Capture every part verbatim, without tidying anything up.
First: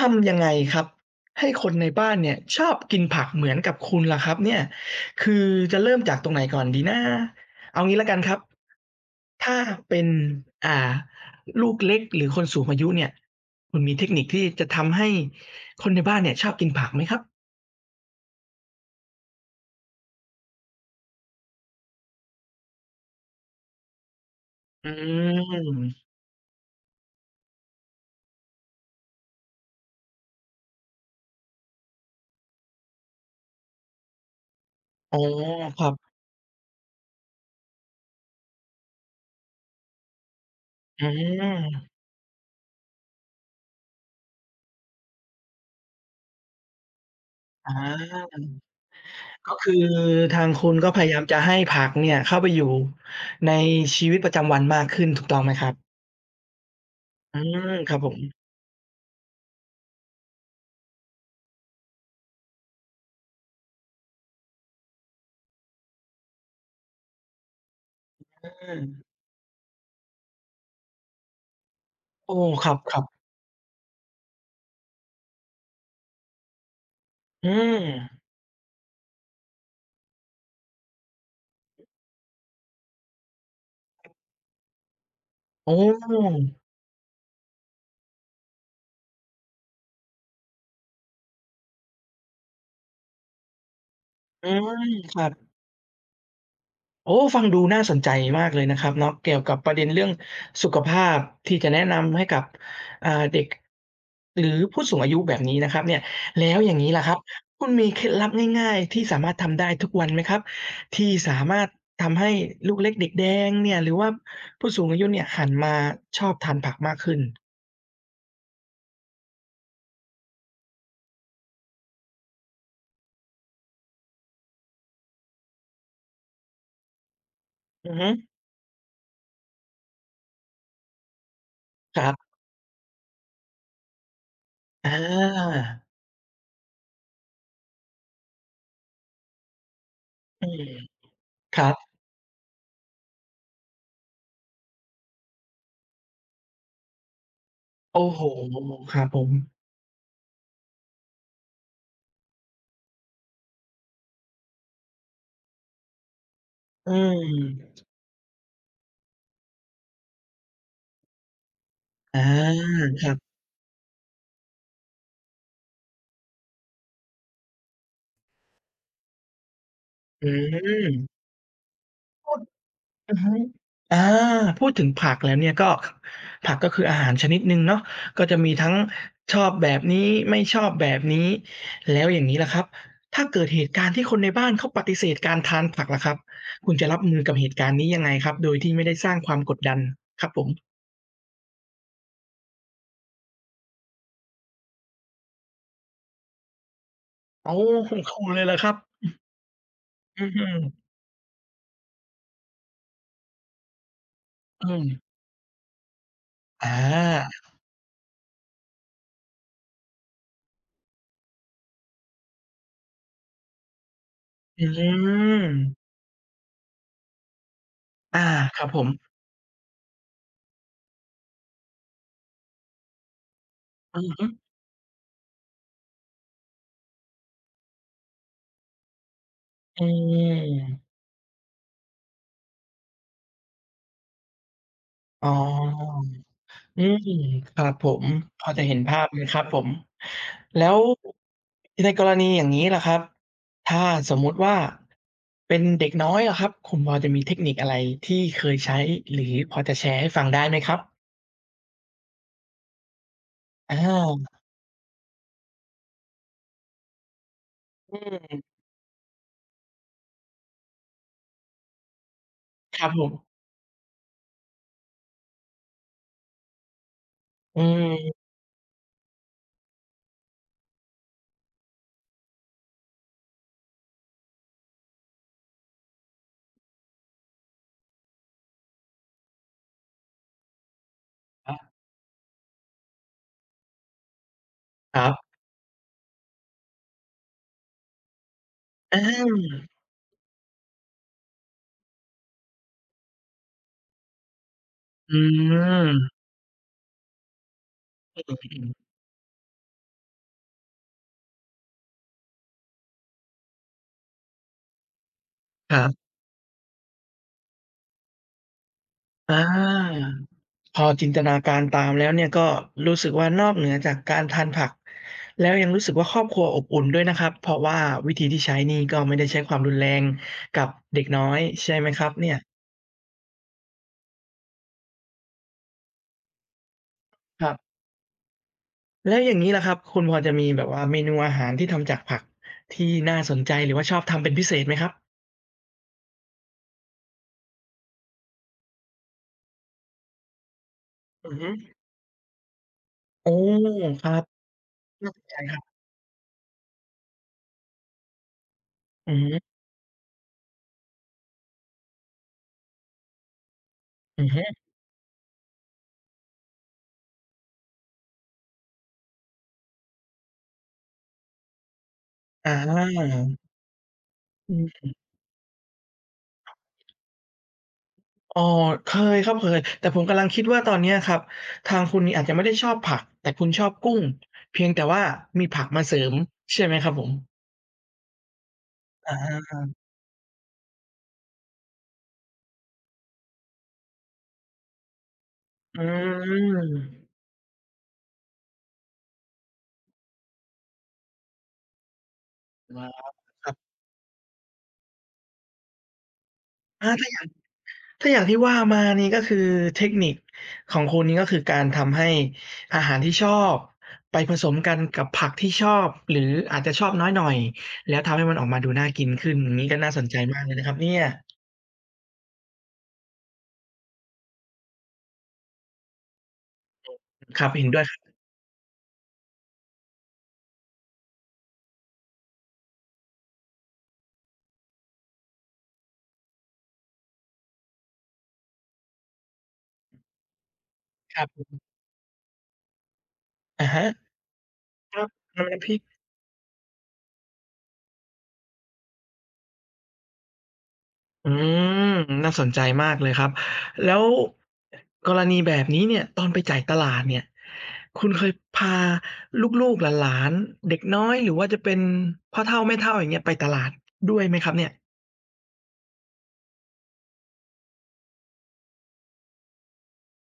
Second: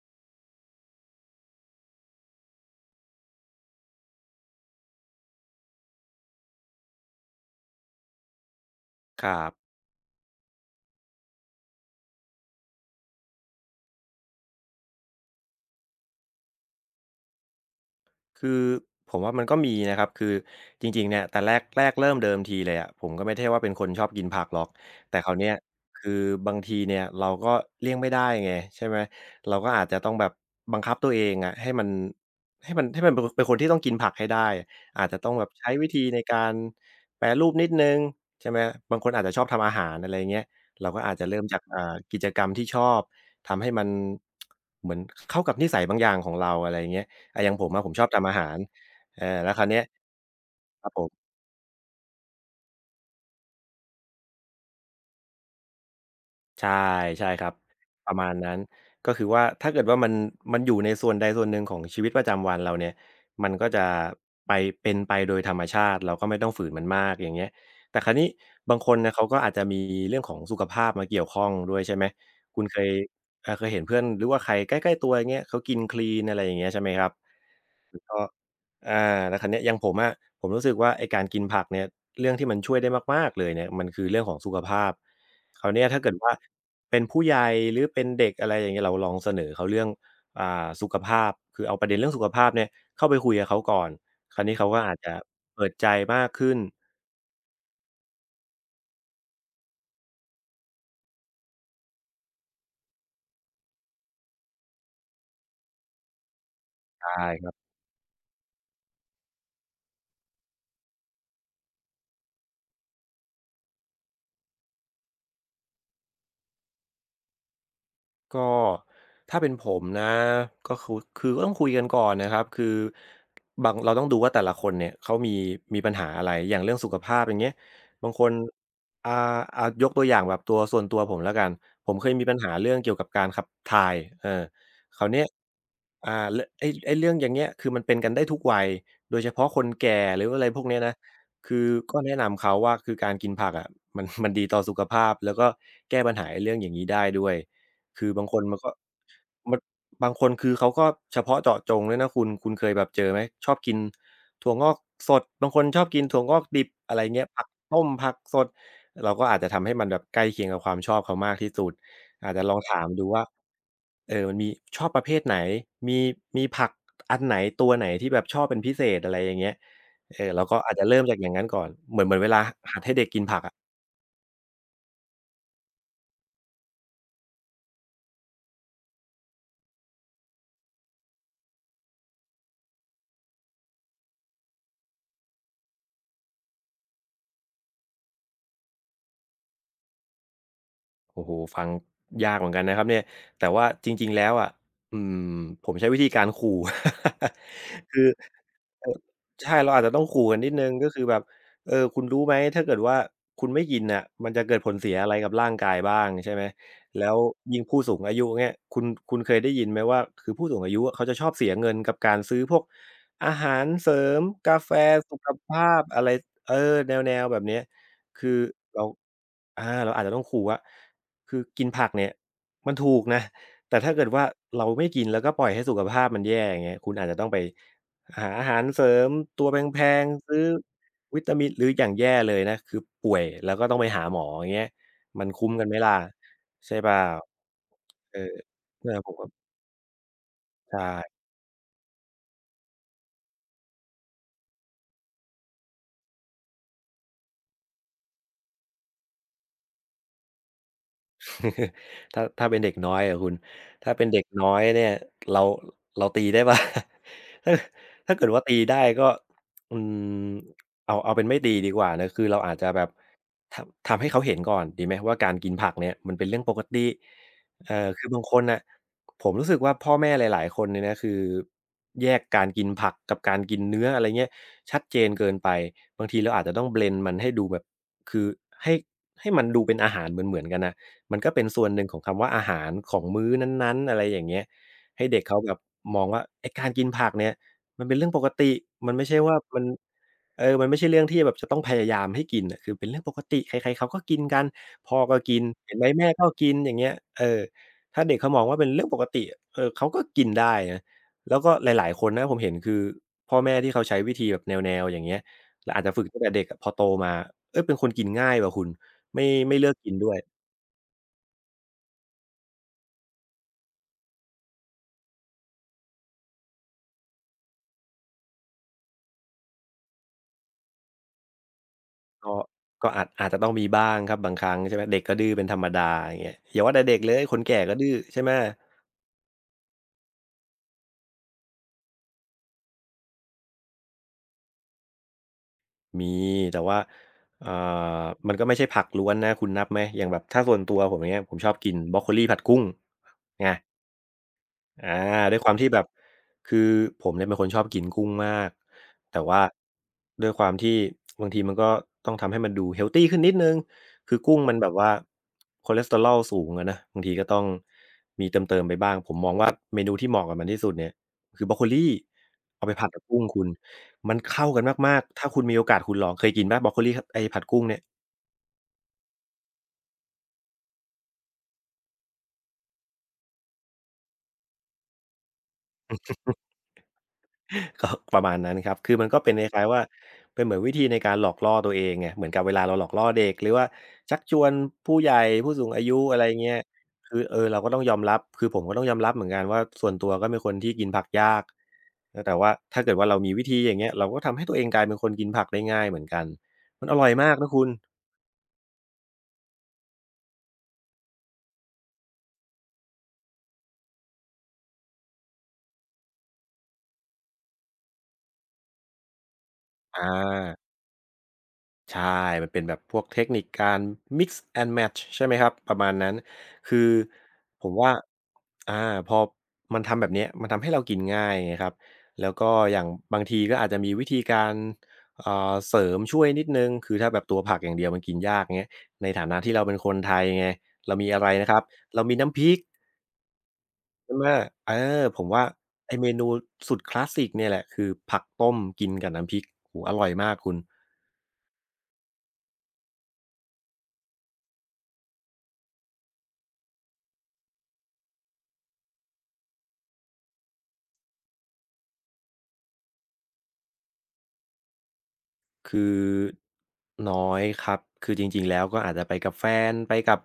ทำยังไงครับให้คนในบ้านเนี่ยชอบกินผักเหมือนกับคุณล่ะครับเนี่ยคือจะเริ่มจากตรงไหนก่อนดีนะเอางี้แล้วกันครับครัถ้าบเป็นอ่าลูกเล็กหรือคนสูงอายุเนี่ยคุณมีเทคนิคที่จะทำให้คนในบ้านเนี่ยชอบกินผักไหมครับคือผมว่ามันก็มีนะครับคือจริงๆเนี่ยแต่แรกแรกเริ่มเดิมทีเลยอะผมก็ไม่ใช่ว่าเป็นคนชอบกินผักหรอกอืแต่คราวเนี้ยมคือบางทีเนี่ยเราก็เลี่ยงไม่ได้ไงใช่ไหมเราก็อาจจะต้องแบบบังคับตัวเองอะให้มันให้มันให้มันเป็นเป็นคนที่ต้องกินผักให้ได้อาจอ๋จะอต้องแบบใช้ควิรัธีบในการแปรรูปนิดหนึ่งใช่ไหมบางคนอาจจะชอบทำอาหารอะไรอย่างเงี้ยเราก็อือาจจะเริ่มจากอ่ามกิจกรรมที่ชอบทำให้มันเหมือนเข้ากับนิสัยบางอย่างของเราอะไรอย่างเงี้ย อ่าอย่างผมออะผมชอบทำอาาหารเออแล้ก็วคราวคืเนี้อยทางคุณคก็รับพผยายามมจะให้ผักเนี่ยเข้าไปอยู่ในชีวิตประจำวันมากขึ้นถูกต้องไหมครับใช่ใช่อืครับมครับผปมระมาณนั้นก็คือว่าถ้าเกิดว่ามันมันอยู่ในส่วนใดส่วนหนึ่งของชีวิตประจำวันเราเนี่ยมันก็จะไปเป็นไปโดยธรรมชาติเราก็ไม่ต้องฝืนมันมากอย่างเงี้ยแต่คราวนี้อืบางม คนเนี่ยเขาก็อาจจะมีเรื่องของสุขภาพมาเกี่ยวข้องด้วยใช่ไหมโอ้คุคณรับเคยครับอ่าเคยเห็นเพื่อนหรือว่าใครใกล้ๆตัวอย่างเงี้ยเขากินคลีนอะไรอย่างเงี้ยใช่ไหมครับ อืก็มอาแล้วคราวเนี้ยอย่างผมอะผมรู้สึกว่าไอ้การกินผักเนี่ยเรื่องที่มันช่วยได้มากๆเลยเนี่ยมันคือเรื่องของสุขภาพคราโอ้วเนี้ยถ้าเกิดว่าเป็นผู้ใหญ่หรือเป็นเด็กอะไรอย่างเงี้ยเราลองเสนอเขาเรื่องอ่าสุขภาพคือเอาประเด็นเรื่องสุขภาพเนี่ยเข้าไปคุยกับเขาก่อนคราวอืนี้เขาก็มอาจจะครับเปิดใจมากขึ้นโอ้ฟังดูน่าสนใจมากเลยนะครับเนาะเกี่ยวกับประเด็นเรื่องสุขภาพที่จะแนะนำให้กับอ่าเด็ก หรือผู้สูงอายุแบบนี้นะครับเนี่ยแล้วอย่างงี้ใล่ะครับ ช่ คุณมีเคล็ดลับง่ายๆที่สามารถทำได้ทุกวันไหมครับที่สามารถทำให้ลูกเล็กเด็กแดงเนี่ยหรือว่าผู้สูงอายุเนี่ยหันมาชอบทานผักมากขึ้นก็ถ้าเป็นผมนะก็คือคือก็ต้องคุยกันก่อนนะครับคือบางเราต้องดูว่าแต่ละคนเนี่ยเขามีมีปัญหาอะไรอย่างเรื่องสุขภาพอย่างเงี้ยอือฮึบางคนอ่าอ่ายกตัวอย่างแบบตัวส่วนตัวผมแล้วกันผมคเครัยมีปับญหาเรื่องเกี่ยวกับการขับถ่ายเอออคราวเนี้ยาอ่าเรองไอ้ไอ้เรื่องอย่างเงี้ยคือมันเป็นกันได้ทุกวัยโดยเฉพาะคนแก่หรืออะอืไรพมวกเนี้ยนะคคืรัอบก็แนะนำเขาว่าคือการกินผักอะมันมันดีต่อสุขภาพแล้วก็แก้ปัญหาไอ้เรื่องอย่างนี้ได้ด้วย โอ้คือโฮบางคนมันก็ครับผม มันบางคนคือเขาก็เฉพาะเจาะจงด้วยนะคุณคุณเคยแบบเจอไหมชอบกินถั่วงอกสดบางคนชอบกินถั่วงอกดิบอือะไรเงี้ยผักมต้มผักสดเราก็อาจจะทำให้มันแบบใกล้เคียงกับความชอบเขามากที่สุดอาอาจจะลองถามคดูรับว่าเอ่อมันมีชอบประเภทไหนมีมีผักอันไหนตัวไหนที่แบบชอบเป็นพิเศษอะไรอย่างเงี้ยเออือเราก็อาจจะมเริ่มจากอย่างงั้นก่อนเหมือนเหมือนเวพูดลาหัดให้เด็กอือกินฮึผักอะ อาพูดถึงผักแล้วเนี่ยก็ผักก็คืออาหารชนิดหนึ่งเนาะก็จะมีทั้งชอบแบบนี้ไม่ชอบแบบนี้แล้วอย่างนี้ล่ะครับ ถ้าเกิดเหตุการณ์ที่คนในบ้านเขาปฏิเสธการทานผักล่ะครับคุณจะรับมือกับเหตุการณ์นี้ยังไงครับโดยที่ไม่ได้สร้างความกดดันครับผมโอ้โฮฟังยากเหมือนกันนะครับเนี่ยแต่ว่าจริงๆแล้วอะอืมผมใช้วิธีการขู่ อ๋อของคือ คุณเลยเหรอครับเออใช่เราอาจจะต้องอืขู่อกัฮนอนิดหนึ่งก็คือแบบเออคุณรู้ไหมถ้าเกิดว่าคุณไม่กินน่ะมันจะเกิดอืผลมเสียอะไรกับร่างกายบ้างใช่ไหมอแล้วายิ่งผู้สูงอายุเงี้ยคุณคุณเคยได้ยินไหมว่าคือผู้สูงอายุอะเขาจะชอบเสียเงินกับการซื้อพวกอาหารเสริมกาอืแฟสุขมภาพอะไรเออแนวๆแบบเนี้ยอาคือครับผเรามอาเราอาจจะต้องขู่ว่าคือกินผักเนี่ยมันถูกนะแต่ถ้าอืเกิอดฮึว่าเราไม่กินแล้วก็ปล่อยให้สุขภาพมันแย่อย่างเงี้ยคุณอาจจะต้องไป หาอาหารเสริมตัวแพอืงๆซื้อม วิตามินหรืออย่างแย่เลยนะคือป่วยแล้วก็ต้องไปหาหมออย่างเงี้ยมัอ๋นอคุ้มกันไหมล่ะใช่อืเปมล่าครับผม เออพอจะเห็นเนี่ยภาพผมเลยก็ครับผม แล้วใช่ ในกรณีอย่างงี้ล่ะครับ ถ้าสมมุติว่าเป็นเด็กน้อยอะครับ คุณพอจะมีเทคนิคอะไรที่เคยใช้หรือพอจะแชร์ให้ฟังได้ไหมครับ ถ้าถ้าเป็นเด็กน้อยอะคุณอถ้าเป็นเด็กาน้อยเนี่ยเราเราตีได้ปะ ถ้าอืถ้าเกิดว่าตีมได้ก็อืมเอาเอาเป็นไม่ตีดีกว่านะคือเราอาจจะคแบรับบผมทำทำให้เขาเห็นก่อนดีไหมว่าการกินผักเนี่ยมันเป็นเรื่องปกติอืเอ่อคือบางมคนน่ะผมรู้สึกว่าพ่อแม่หลายๆคนเนี่ยนะคือแยกการกินผักกับการกินเนื้ออะไรเงี้ยชัดเจนเกินไปบางทีเราอาจจะต้องเบลนมันให้ดูแบบคือให้ให้มันดูเป็นอาหารเหมือนๆกันนะ มันก็เป็นครัส่วนบหนึ่งของคำว่าอาหารของมื้อนั้นๆอะไรอย่างเงี้ยคให้รัเด็กบเขาแบบมองว่าไอ้การกินผักเนี่ยมันเป็นเรื่องปกติมันอไม่ใช่ว่ามันาเออมันไม่ใช่เรื่องที่แบบจะต้องพยายามให้กินอ่ะคือเป็นเรื่องปกติใครๆเขาก็กินกันพ่ออืก็กินเห็นไหมแม่มก็กินอย่างเงี้ยเออถ้าเด็กเขามองว่าเป็นเรื่องปกติเออเขาก็กินได้นะแล้วก็หลายๆคนนะผมเห็นคือพ่อแม่ที่เขาใช้วิธีแบบแนวๆอย่างเงี้ยแล้วครัอาจจะฝึบกตั้งแต่เด็กอะพอโตมาเฮ้ยเป็นคนกินง่ายว่ะคุณไม่อา ไม่เลือกกินด้วย พอจินตนาการตามแล้วเนี่ยก็รู้สึกว่านอกเหนือจากการทานผักแล้วยังรู้สึกว่าครอบครัวอบอุ่นด้วยนะครับเพราะว่าวิธีที่ใช้นี่ก็ไม่ได้ใช้ความรุนแรงกับเด็กน้อยใช่ไหมครับเนี่ก็ยก็อาจอาจจะต้องมีบ้างครับบางครั้งใช่ไหมเด็กก็ดื้อเป็นธรรมดาอย่างเงี้ยอย่าว่าแต่เด็กเลยคนครัแก่ก็บดื้อใช่ไหมแล้วอย่างงี้ล่ะครับคุณพอจะมีแบบว่าเมนูอาหารที่ทำจากผักที่น่าสนใจหรือว่าชอบทำเป็นพิเศษไหมครับมีแต่ว่าเอ่อมันก็ไม่ใช่ผักล้วนนะคุณนับไหมอย่างแบบถ้าส่วนตัวผมอย่างเงี้ยอืผอมชฮึอบกินบรอกโคลีผัดกุ้งโอ้ไง ครับอาน่าสนใจด้วยคความรับที่แบบคือผมเนี่ยเป็นคนชอบกินกุ้งมากอือแต่ฮึว่าด้วยความที่บางทีมันก็ต้องทำให้มันดูเฮลทีขึ้นนิดหนึ่งคืออือกุ้งมัฮึนแบบว่าคอเลสเตอรอลสูงอะนะบางทีก็ต้องมีเติมๆไปบ้างผมมองว่าเมนูที่เหมาะกับมันที่สุดเนี่ยคือบรอกโคลีอเอาไปผัดกับกุ้างคุณมันเข้าอืกันม มากๆถ้าคุณมีโอกาสคุณลองเคยกินเปล่าบรอกโคลีขไอ้ผัดกุ้งเนี่ย อ๋อเคยครับเคยแต่ผมกำลังคิดว่าตอนเนี้ยครับทางคุณนี่อาจจะไม่ได้ชอบผักแต่คุณชอบกุ้งเพียงแต่ว่ามีผักมาเสริมใช่ไหมครับผมก็ประมาณนั้นครับคือมันอก็เป็นคาล้ายๆว่าเป็นเหมือนวิธีในการหลอกล่อตัวเองไงเหมือนกับเวลาเราหลอกล่อเด็กหรือว่าชักชวนผู้ใหญ่ผู้สูงอือายุอะไรเงี้ยมคือเออเราก็ต้องยอมรับคือผมก็ต้องยอมรับเหมือนกันว่าส่วนตัวก็เป็นคนที่กินผักยากเออแต่ว่าถ้าอาเกิดว่าเรามีควิรัธีอบย่างเงี้ยเราก็ทำให้ตัวเองกลายเป็นคนกินผักได้ง่ายเหมือนกันมัอานอร่ถ้าอยมากนะคุณถ้าอย่างที่ว่ามานี่ก็คือเทคนิคของคุณนี่ก็คือการทำให้อาหารที่ชอบไปผสมกันกับผักที่ชอบหรืออาจจะชอบน้อยหน่อยแล้วทำให้มันออกมาดูน่ากินขึ้นอย่างงี้ก็น่าสนอา ใจมากเลยนะครับเนี่ยใช่ มันเป็นแบบพวกเทคนิคการ mix and match ใช่ไหมครับ ประมาณนั้น คือครับเห็ผนมด้วยว่าครับอาพอมันทำแบบเนี้ยมันทำให้เรากินง่ายไงครับ แล้วก็อย่างบางทีก็อาจจะมีวิธีการเอ่อเสริมช่วยนิดหนึ่งคือถ้าแบบตัวผักอย่างเดียวมันกินยากเงี้ยในฐานะที่เราเป็นคนไทยไง เรามีคอะรับไรผนะครับ มเรามีน้ำพริกอะฮะใช่ไหมเอคอรับผมว่าน้ำพริก ไอ้เมนูสุดคลาสสิกเนี่ยแหละคือผักต้มกินกับน้ำพริกโอ้โฮอร่อยมากคุณ อืมน่าสนใจมากเลยครับแล้วกรณีแบบนี้เนี่ยตอนไปจ่ายตลาดเนี่ยคุณเคยพาลูกๆหลานๆเด็กน้อยหรือว่าจะเป็นพ่อเฒ่าแม่เฒ่าอย่างเงี้ยไปตลาดด้วยไหมครับเนี่ยคือน้อยครับคือจริงๆแล้วก็อาจจะไปกับแฟนไปกับ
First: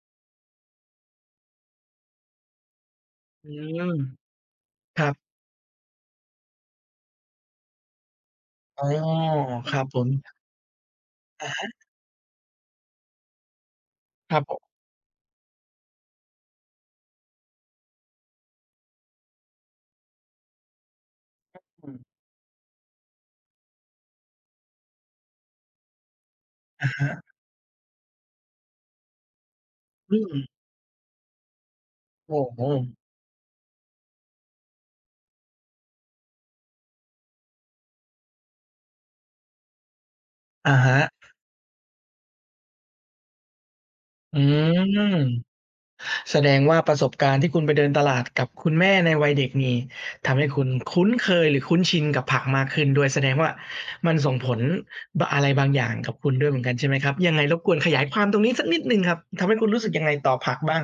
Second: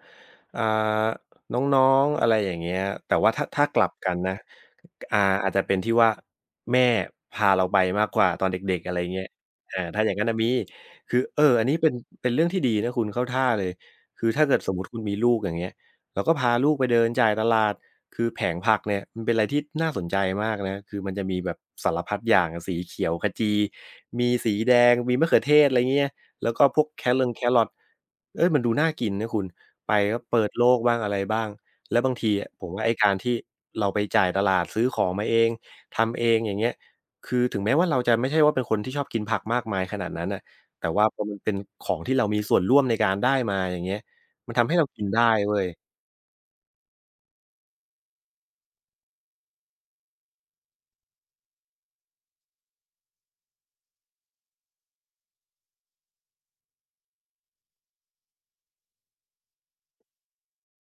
อ่าน้องๆอะไรอย่างเงี้ยแต่ว่าถ้าอืถ้ากลัมบกันนะครัอ่าบอาจจะเป็นที่ว่าแม่พาเราไปมากกว่าตอนเด็กอ๋อๆอะไรเงี้ยครัอาบผถ้ามอย่างงั้นน่ะมีคือเออะออันฮะนี้เป็นเป็นเรื่องที่ดีนะคุณเข้าท่าเลยคือครับถ้าผเกิดมสมมุติคุณมีลูกอย่างเงี้ย เราก็พาลูกไปเดินจ่ายตลาดคือแผงผักเนี่ยมันเป็นอะไรที่น่าสนใจมากนะคือมันจะมีแบบสารพัดอย่างอะสีเขียวขจีมีสีแดงมีมะเขือเทศอะไรเงี้ยแล้วก็พวกอะแครฮะงแครอทเฮ้ยมันดูน่ากินนะคุณไปอืก็มเปิดโลกบ้างอะไรบ้างแล้วบางทีโอ้อะโฮผมว่าไอ้การที่เราไปจ่ายตลาดซื้อของมาเองทำเองอย่างเงี้ยคือถึงแม้ว่าเราจะไม่ใช่ว่าเป็นคนที่ชอบกินผักมากมายขนาดนั้นน่ะอะแต่ฮะว่าพอมันเป็นของที่เรามีส่วนร่วมในการได้มาอย่างเงี้ยอืมันทำให้เรากินได้ม เว้ย แสดงว่าประสบการณ์ที่คุณไปเดินตลาดกับคุณแม่ในวัยเด็กนี่ทำให้คุณคุ้นเคยหรือคุ้นชินกับผักมากขึ้นด้วยแสดงว่ามันส่งผลบอะไรบางอย่างกับคุณด้วยเหมือนกันใช่ไหมครับยังไงรบกวนขยายความตรงนี้สักนิดหนึ่งครับทำให้คุณรู้สึกยังไงต่อผักบ้าง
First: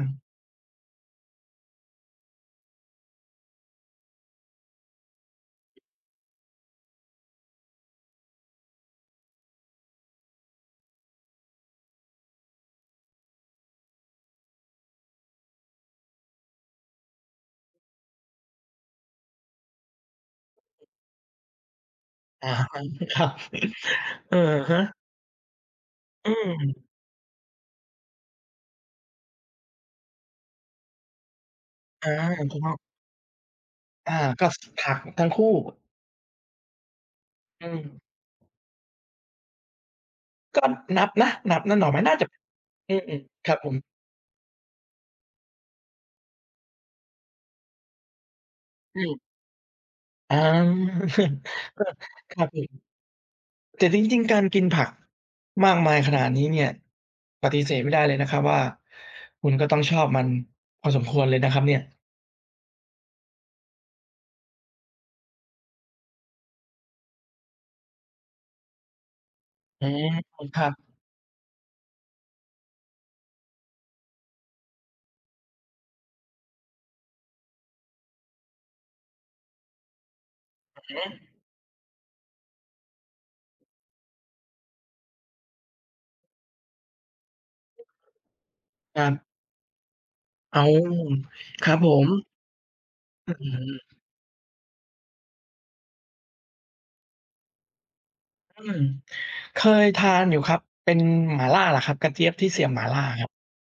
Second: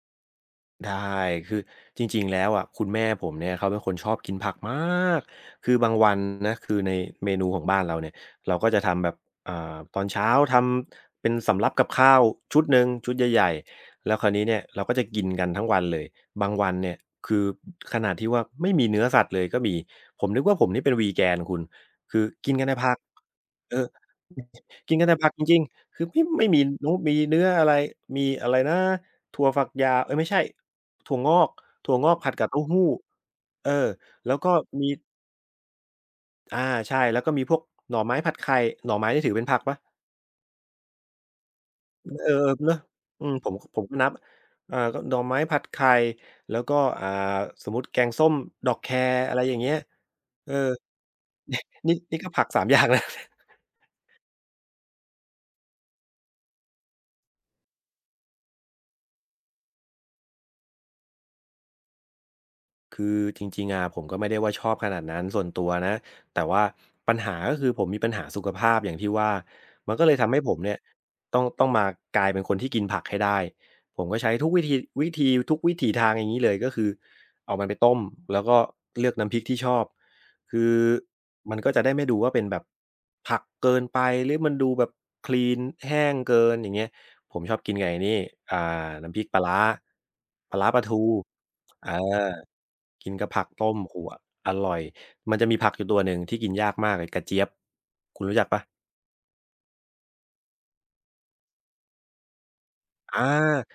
ได้คือจริงๆแล้วอะคุณแม่ผมเนี่ยเขาเป็นคนชอบกินผักมากคือบางวันนะคือในเมนูของบ้านเราเนี่ยเราก็จะทำแบบอ่าตอนเช้าทำเป็นสำรับกับข้าวชุดหนึ่งชุดใหญ่ๆแล้วคราวนี้เนี่ยเราก็จะกินกันทั้งวันเลยบางวันเนี่ยคือขนาดที่ว่าไม่มีเนื้อสัตว์เลยก็มีผมนึกว่าผมนี่เป็น Vegan คุณคืออะกินกัฮะนแต่ผักครับ เออ อะฮะกินกันแต่ผักจริงๆคือไม่อืไม่มีมนุมีเนื้ออะไรมีอะไรนะ ถั่วฝักยาวเอ๊ยไม่ใช่ถั่วงอก ถั่วงอาอกผัดกับถูกเต้าต้องหู้เอออาแล้วก็ก็สมีผักทั้งคู่อาใช่แล้วก็มีพวกอืมหน่อไม้ผัดไข่หน่อไม้นี่ถือเป็นผักเปล่าก็นับนะนับนะหน่อไม้เน่าจะออๆเนาะอืมอืมผๆคมรับผมผมก็นับอ่าก็หน่อไม้ผัดไข่แล้วก็อ่าสมมุติแกงส้ม ดอกแคอืมอะไรอย่างเงี้ยอเออาก็ นี่นี่ก็ครัผับกผสามอย่าม ง แล แต่จริงๆ การกินผักมากมายขนาดนี้เนี่ยปฏิเสธไม่ได้เลยนะครับว่าคุณก็ต้องชอบมันพอสมควรเลยนะครับเนี่ยคือจริงๆอะผมก็ไม่ได้ว่าชอบขนาดนั้นส่วนตัวนะแต่ว่าปัญหาก็คือผมมีปัญหาสุขภาพอย่างที่ว่าอืมันก็มเลยทำให้ผคมรับเนี่ยต้องต้องมากลายเป็นคนที่กินผักให้ได้ผมก็ใช้ทุกวิธีวิธีทุกวิถีทางอย่างงี้เลยก็คือเอามันไปต้มแล้วก็เลือกน้ำพริกที่ชอบคือมันก็จะได้ไม่ดูว่าเป็นแบบผักเกินไปหรือมันดูแบบคลีนแห้งเกินอย่างเงี้ยผมชอบกินกับไอ้นี่อ่าครัน้ำพริกปบลาร้าปลาอาร้าปลาทูอครับผเออ มกินกับอื้อผักต้มโอ้ฮืโฮอร่อยมันจะมีผักอยู่ตัวหนึ่งที่กินยากมากเลยกระเจี๊ยบคุณรู้จักเปอล่า เคยทานอยู่ครับเป็นหม่าล่าเหรอครับกระเจี๊ยบที่เสียบหม่าล่าอาครับ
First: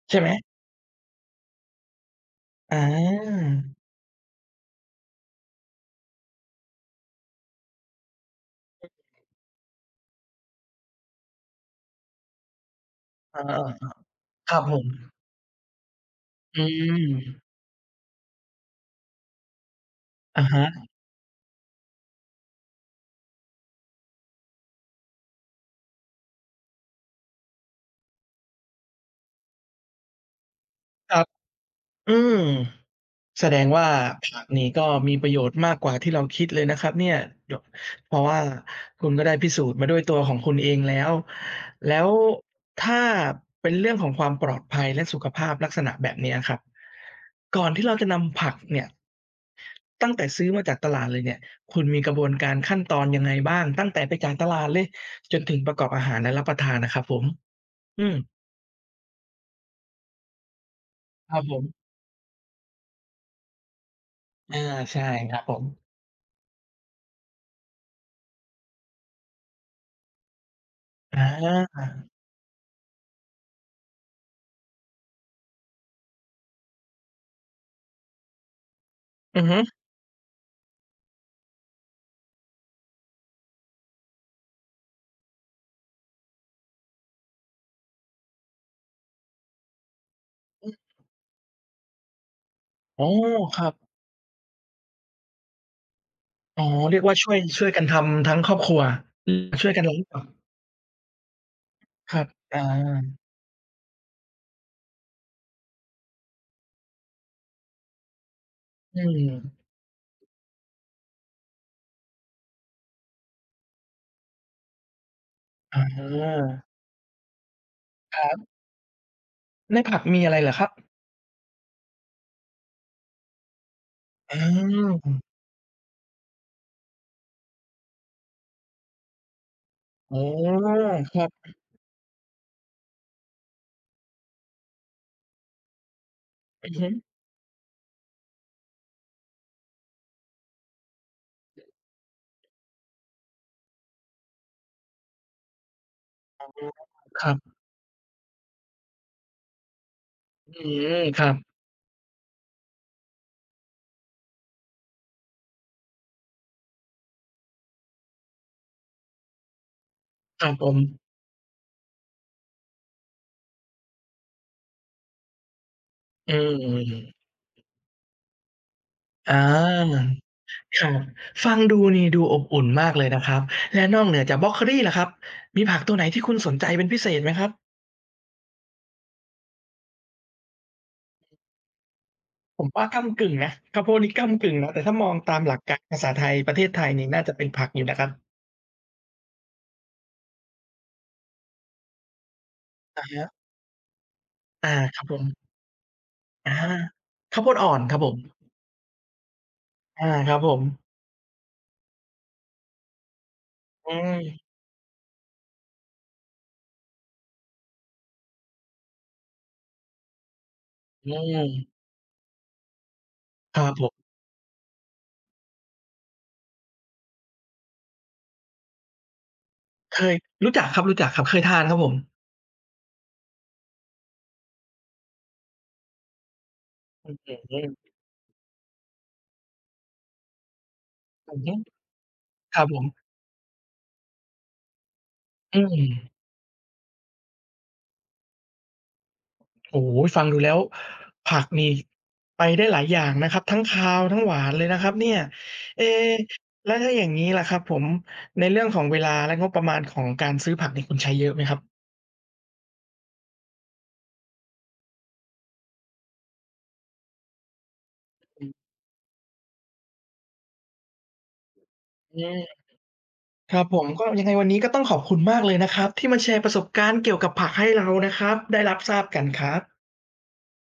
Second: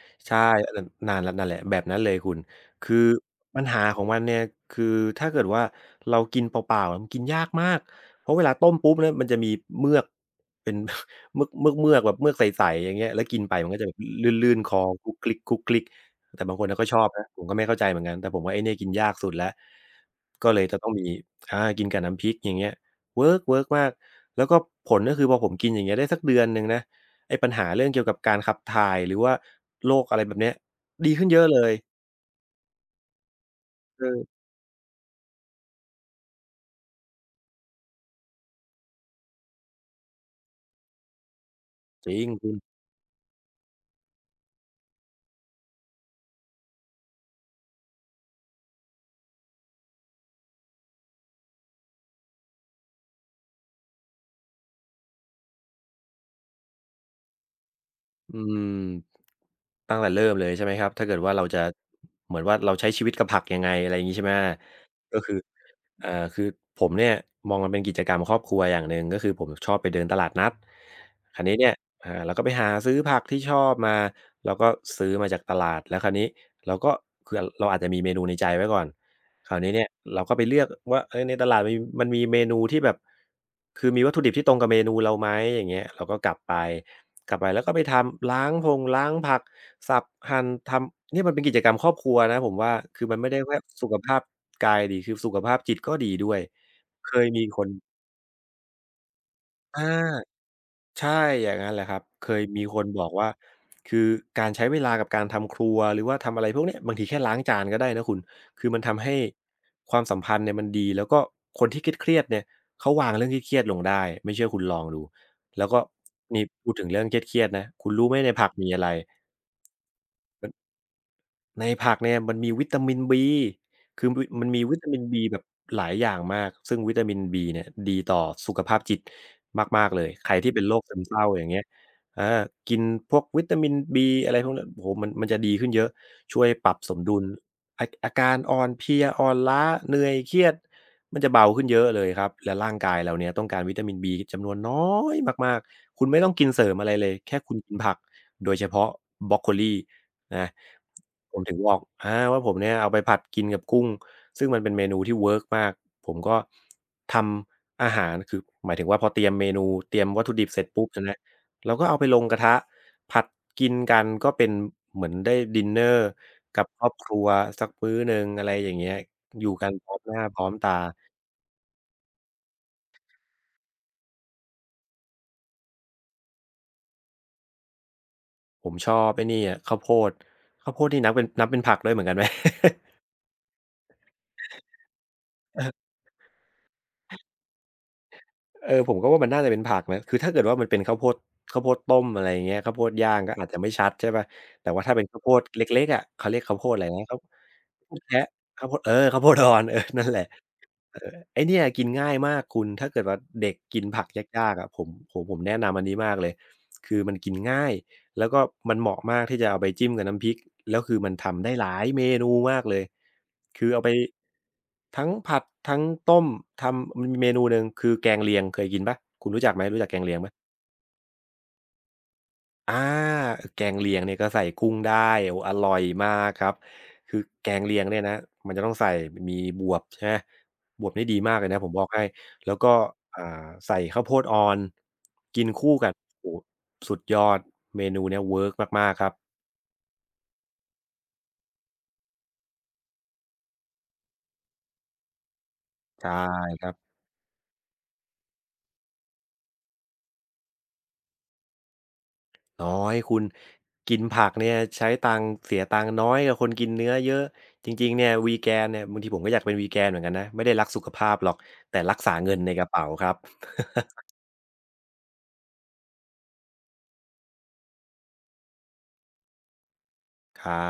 ใช่ไหมใช่อันนั้นนานแล้วนั่นแหละแบบนั้นเลยคุณอคือาปัญหาของมันเนี่ยคือถ้าเกิดว่าเรากินเปล่าๆมันกินยากมากเพราะเวลาต้มปุ๊บเนี่ยมันจะมีเมือกเป็น เมือกเมือกๆแบบเมือกใสๆอย่างเงี้ยแล้วกิอานไปมันก็จะแบๆบลๆื่ครันบๆคผอมคลุกคลิกๆแต่บางอืคนเขาก็ชอบนะผมมก็ไม่เข้าใจเหมือนกันแต่ผมว่าไอ้เนี่ยกินยากสุดแล้วอะก็เลฮะยจะต้องมีอากินกับน้ำพริกอย่างเงี้ยเวิร์กเวิร์กมากแล้วก็ผลก็คือพอผมกินอย่างเงี้ยได้สักเดือนหนึ่งนะ ไอ้ปัญหาเรื่องเกี่ยวกับการขับถ่ายหรือว่าโรคอะไรแบบเนี้ยคดีรับขึ้นเยอะเลยอืม แสดงว่าผัเออกนี่ก็มีประโยชน์มากกว่าที่เราคิดเลยนะครับเนี่ยดเพราะว่าคุณก็ได้พิสูจน์มาด้วยตัวของคุณเองแล้วแล้วจริงคุณถ้าเป็นเรื่องของความปลอดภัยและสุขภาพลักษณะแบบเนี้ยครับก่อนที่เราจะนำผักเนี่ยตั้งแต่ซื้อมาจากตลาดเลยเนี่ยคุณมีกระบวนการขั้นตอนยังไงบ้างตั้งแต่ไปจากตลาดเลยจนถึงประกอบอาหารและรับประทานน่ะครับผมอืมอืมตั้งแต่เริ่มเลยใช่ไหมครับถ้าเกิดคว่ารับเราผจะมเหมือนว่าเราใช้ชีวิตกับผักยังไงอะไรอย่างงี้ใช่ไหมอาใช่ก็คคืรัอบผมอ่าคือผมเนี่ยมองมันเป็นกิจกรรมครอบครัวอย่างหนึ่งก็คือผมชอบไปเดินตลาดนัดอคราวนี้เนี่ยาอ่าเราก็ไปหาซื้อผักที่ชอบมาเราก็ซื้อมาจากตลาดแล้วคราวนี้เราก็คือเราอาจจะมีเมนูในใจไว้ก่อน อือคราฮึวนี้เนี่ยเราก็ไปเลือกว่าเอยในตลาดมีมันมีเมนูที่แบบคือมีวัตถุดิบที่ตรงกับเมนูเราไหมอย่างเงี้ยเราก็กลับไปกลับไปแล้วก็ไปทำล้างพงล้างผักสับหั่นอือทำเนี่ยมันเป็นกิจกรรมครอบครัวนะผมว่าอ๋คืออมันไม่ได้แค่ครับ สุขภาพกายดีคือสุขภาพจิตก็ดีด้วยอ๋อเรียกเคว่ายช่วยมีคช่วนยกันทำทั้งครอบครัวอืมช่วยกัอา นล้างผักใช่อย่างงั้นแหละครับครับเคยอามีคนบอกว่าคือการใช้เวลากับการทำครัวหรือว่าทำอะไรพวกเนี้ยบางทีแค่ล้างจานก็ได้นะคุณคือมันอืทำให้มความสัมพันธ์เนี่ยมันดีแล้วก็คนที่เครียดๆเนี่ยเขาวางเรื่องเครียดๆลงได้ไม่เชื่อคุณลองดูแล้วอก็นี่าพูดถึงเรื่องเครียดๆนะคุณรู้ไหมครัในผักบมีอะไร ในผักมีอะไรเหรอครับในผักเนี่ยมันมีวิตามิน B คือวิอมันมีวิตามิน า B แบบหลายอย่างมากซึ่งวิตามิน B เนี่ยดีต่อสุขภาพจิตมากๆเลยอ๋อใครที่เป็นโรคซึมเศครัร้าบอย่างเงี้ยอากินพวกวิตามิน B อะไรพวกนั้นโอ้โฮมันมันจะดีขึ้นเยอะช่วยปอืรัอบฮึสมดุลอาอาการอ่อนเพลียอ่อนล้าเหนื่อยเครียดมันจะเบาขึ้นเยอะเลยครับและร่างกายเราเนี่ยต้องการวิตามิน B จำนวนน้อยมากๆคุณไม่ต้องอ๋กิอนเสริมอะไรเลยครับแค่คุณกินผักโดยเฉพาะบรอกโคลี นะอืมครับผมถึงบอกอาว่าผมเนี่ยเอาไปผัดกินกับกุ้งซึ่งมันเป็นเมนูที่เวิร์กมากผมก็ทำอาหารคือหมายถึงว่าพอเตรียมเมนูเตรียมวัตถุคดิรับบเสร็ผจมปุ๊บเนี่ยนะเราก็เอาไปลงกระทะผัดกินกันก็เป็นเหมือนได้ดินเนอร์อืกับครอบครัวมสักมื้อหนึ่งอะไรอย่างเงี้ยออยู่กันพร้อมาหน้าพร้อมตาครับฟังดูนี่ดูอบอุ่นมากเลยนะครับและนอกเหนือจากบรอกโคลีล่ะครับมีผักตัวไหนที่คุณสนใจเป็นพิเศษไหมครับ ผมชอบไอ้นี่อะข้าวโพดข้าวโพดนี่นับเป็นนับเป็นผักด้วยเหมือนกันไหม ผมว่าก้ำกึ่งนะข้าวโพดนี่ก้ำกึ่งนะแต่ถ้ามองตามหลักการภาษาไทยประเทศไทยนี่น่าจะเป็นผักอยู่นะครับเออผมก็ว่ามันน่าจะเป็นผักนะคือถ้าเกิดว่ามันเป็นข้าวโพดข้าวโพดต้มอะไรอย่างเงี้ยข้าวโพดอะย่างฮะก็อาจจะไม่ชัดใช่เปล่าอาแต่ว่าถ้าครัเป็บนผข้าวโพดมเล็กๆอะเขาเรียกอาข้าวโพดอะไรนะข้าวข้าวโพดอ่อนข้าวคโพรับดผมแคะข้าวโพดเออข้าวโพดอ่อนเออนั่นอาแหละ ครับผมเออไอ้เนี่ยกินง่ายมากคุณถ้าเกิดว่าเด็กกินอืผักมยากๆอะผมโอ้โฮผมแนะนำอันนี้มากเลยคือมันกินง่ายแล้วก็มันเหมาะมากที่จะเอาไปจิ้มกับน้ำพริกแล้วคืออืมันทำได้หลามยเมนูมากเลยครัคือบผเอาไปมทั้งผัดทั้งต้มทำมันมีเมนูหนึ่งคือแกงเลียงเคยกินเปล่าคุณรู้จักไหมรู้จักแกเคงเลียยงไหม รู้จักครับรู้จักครับเคยทานครับผมอาแกงเลียงเนี่ยก็ใส่กุ้งได้โอ้อร่อยมากครับคืออแกืงเลียมงเนี่ยนะมันจะต้องใส่มีบวบใช่ไหมบวบนี่ดีมาอืกอเลยนะผฮึมบอกให้แล้ควรับก็ผมอ่าใส่ข้าวโพดอ่อนกินอืคู่กับมโอ้โฮสุดยอดเมนูเนี้ยเวิร์กมากๆครับโอ้โฮฟังดูแล้วผักนี่ไปได้หลายอย่างนะครับทั้งคาวทั้งหวานเลยนะครับเนี่ยเอ๊ใช่ครัแล้วถ้าบอย่างงี้ล่ะครับผมในเรื่องของเวลาและงบประมาณของการซื้อผักนี่คุณใช้เยอะไหมครับ น้อยคุณกินผักเนี่ยใช้ตังค์เสียตังค์น้อยกว่าคนกินเนื้อเยอะจริงๆเนี่ยวีอืแกนมเนี่ยบางทีผมก็อยากเป็นวีแกนเหมือนกันนะไม่ได้รักสุขภาพหรอกแต่รักษาเงินในกระเป๋าครับ ครับผมก็ยังไงวันนี้ก็ต้องขอบคุณมากเลยนะครับที่มาแชร์ประสบการณ์เกี่ยวกับผักให้เรานะครับได้รับทราบกันครับ ครับ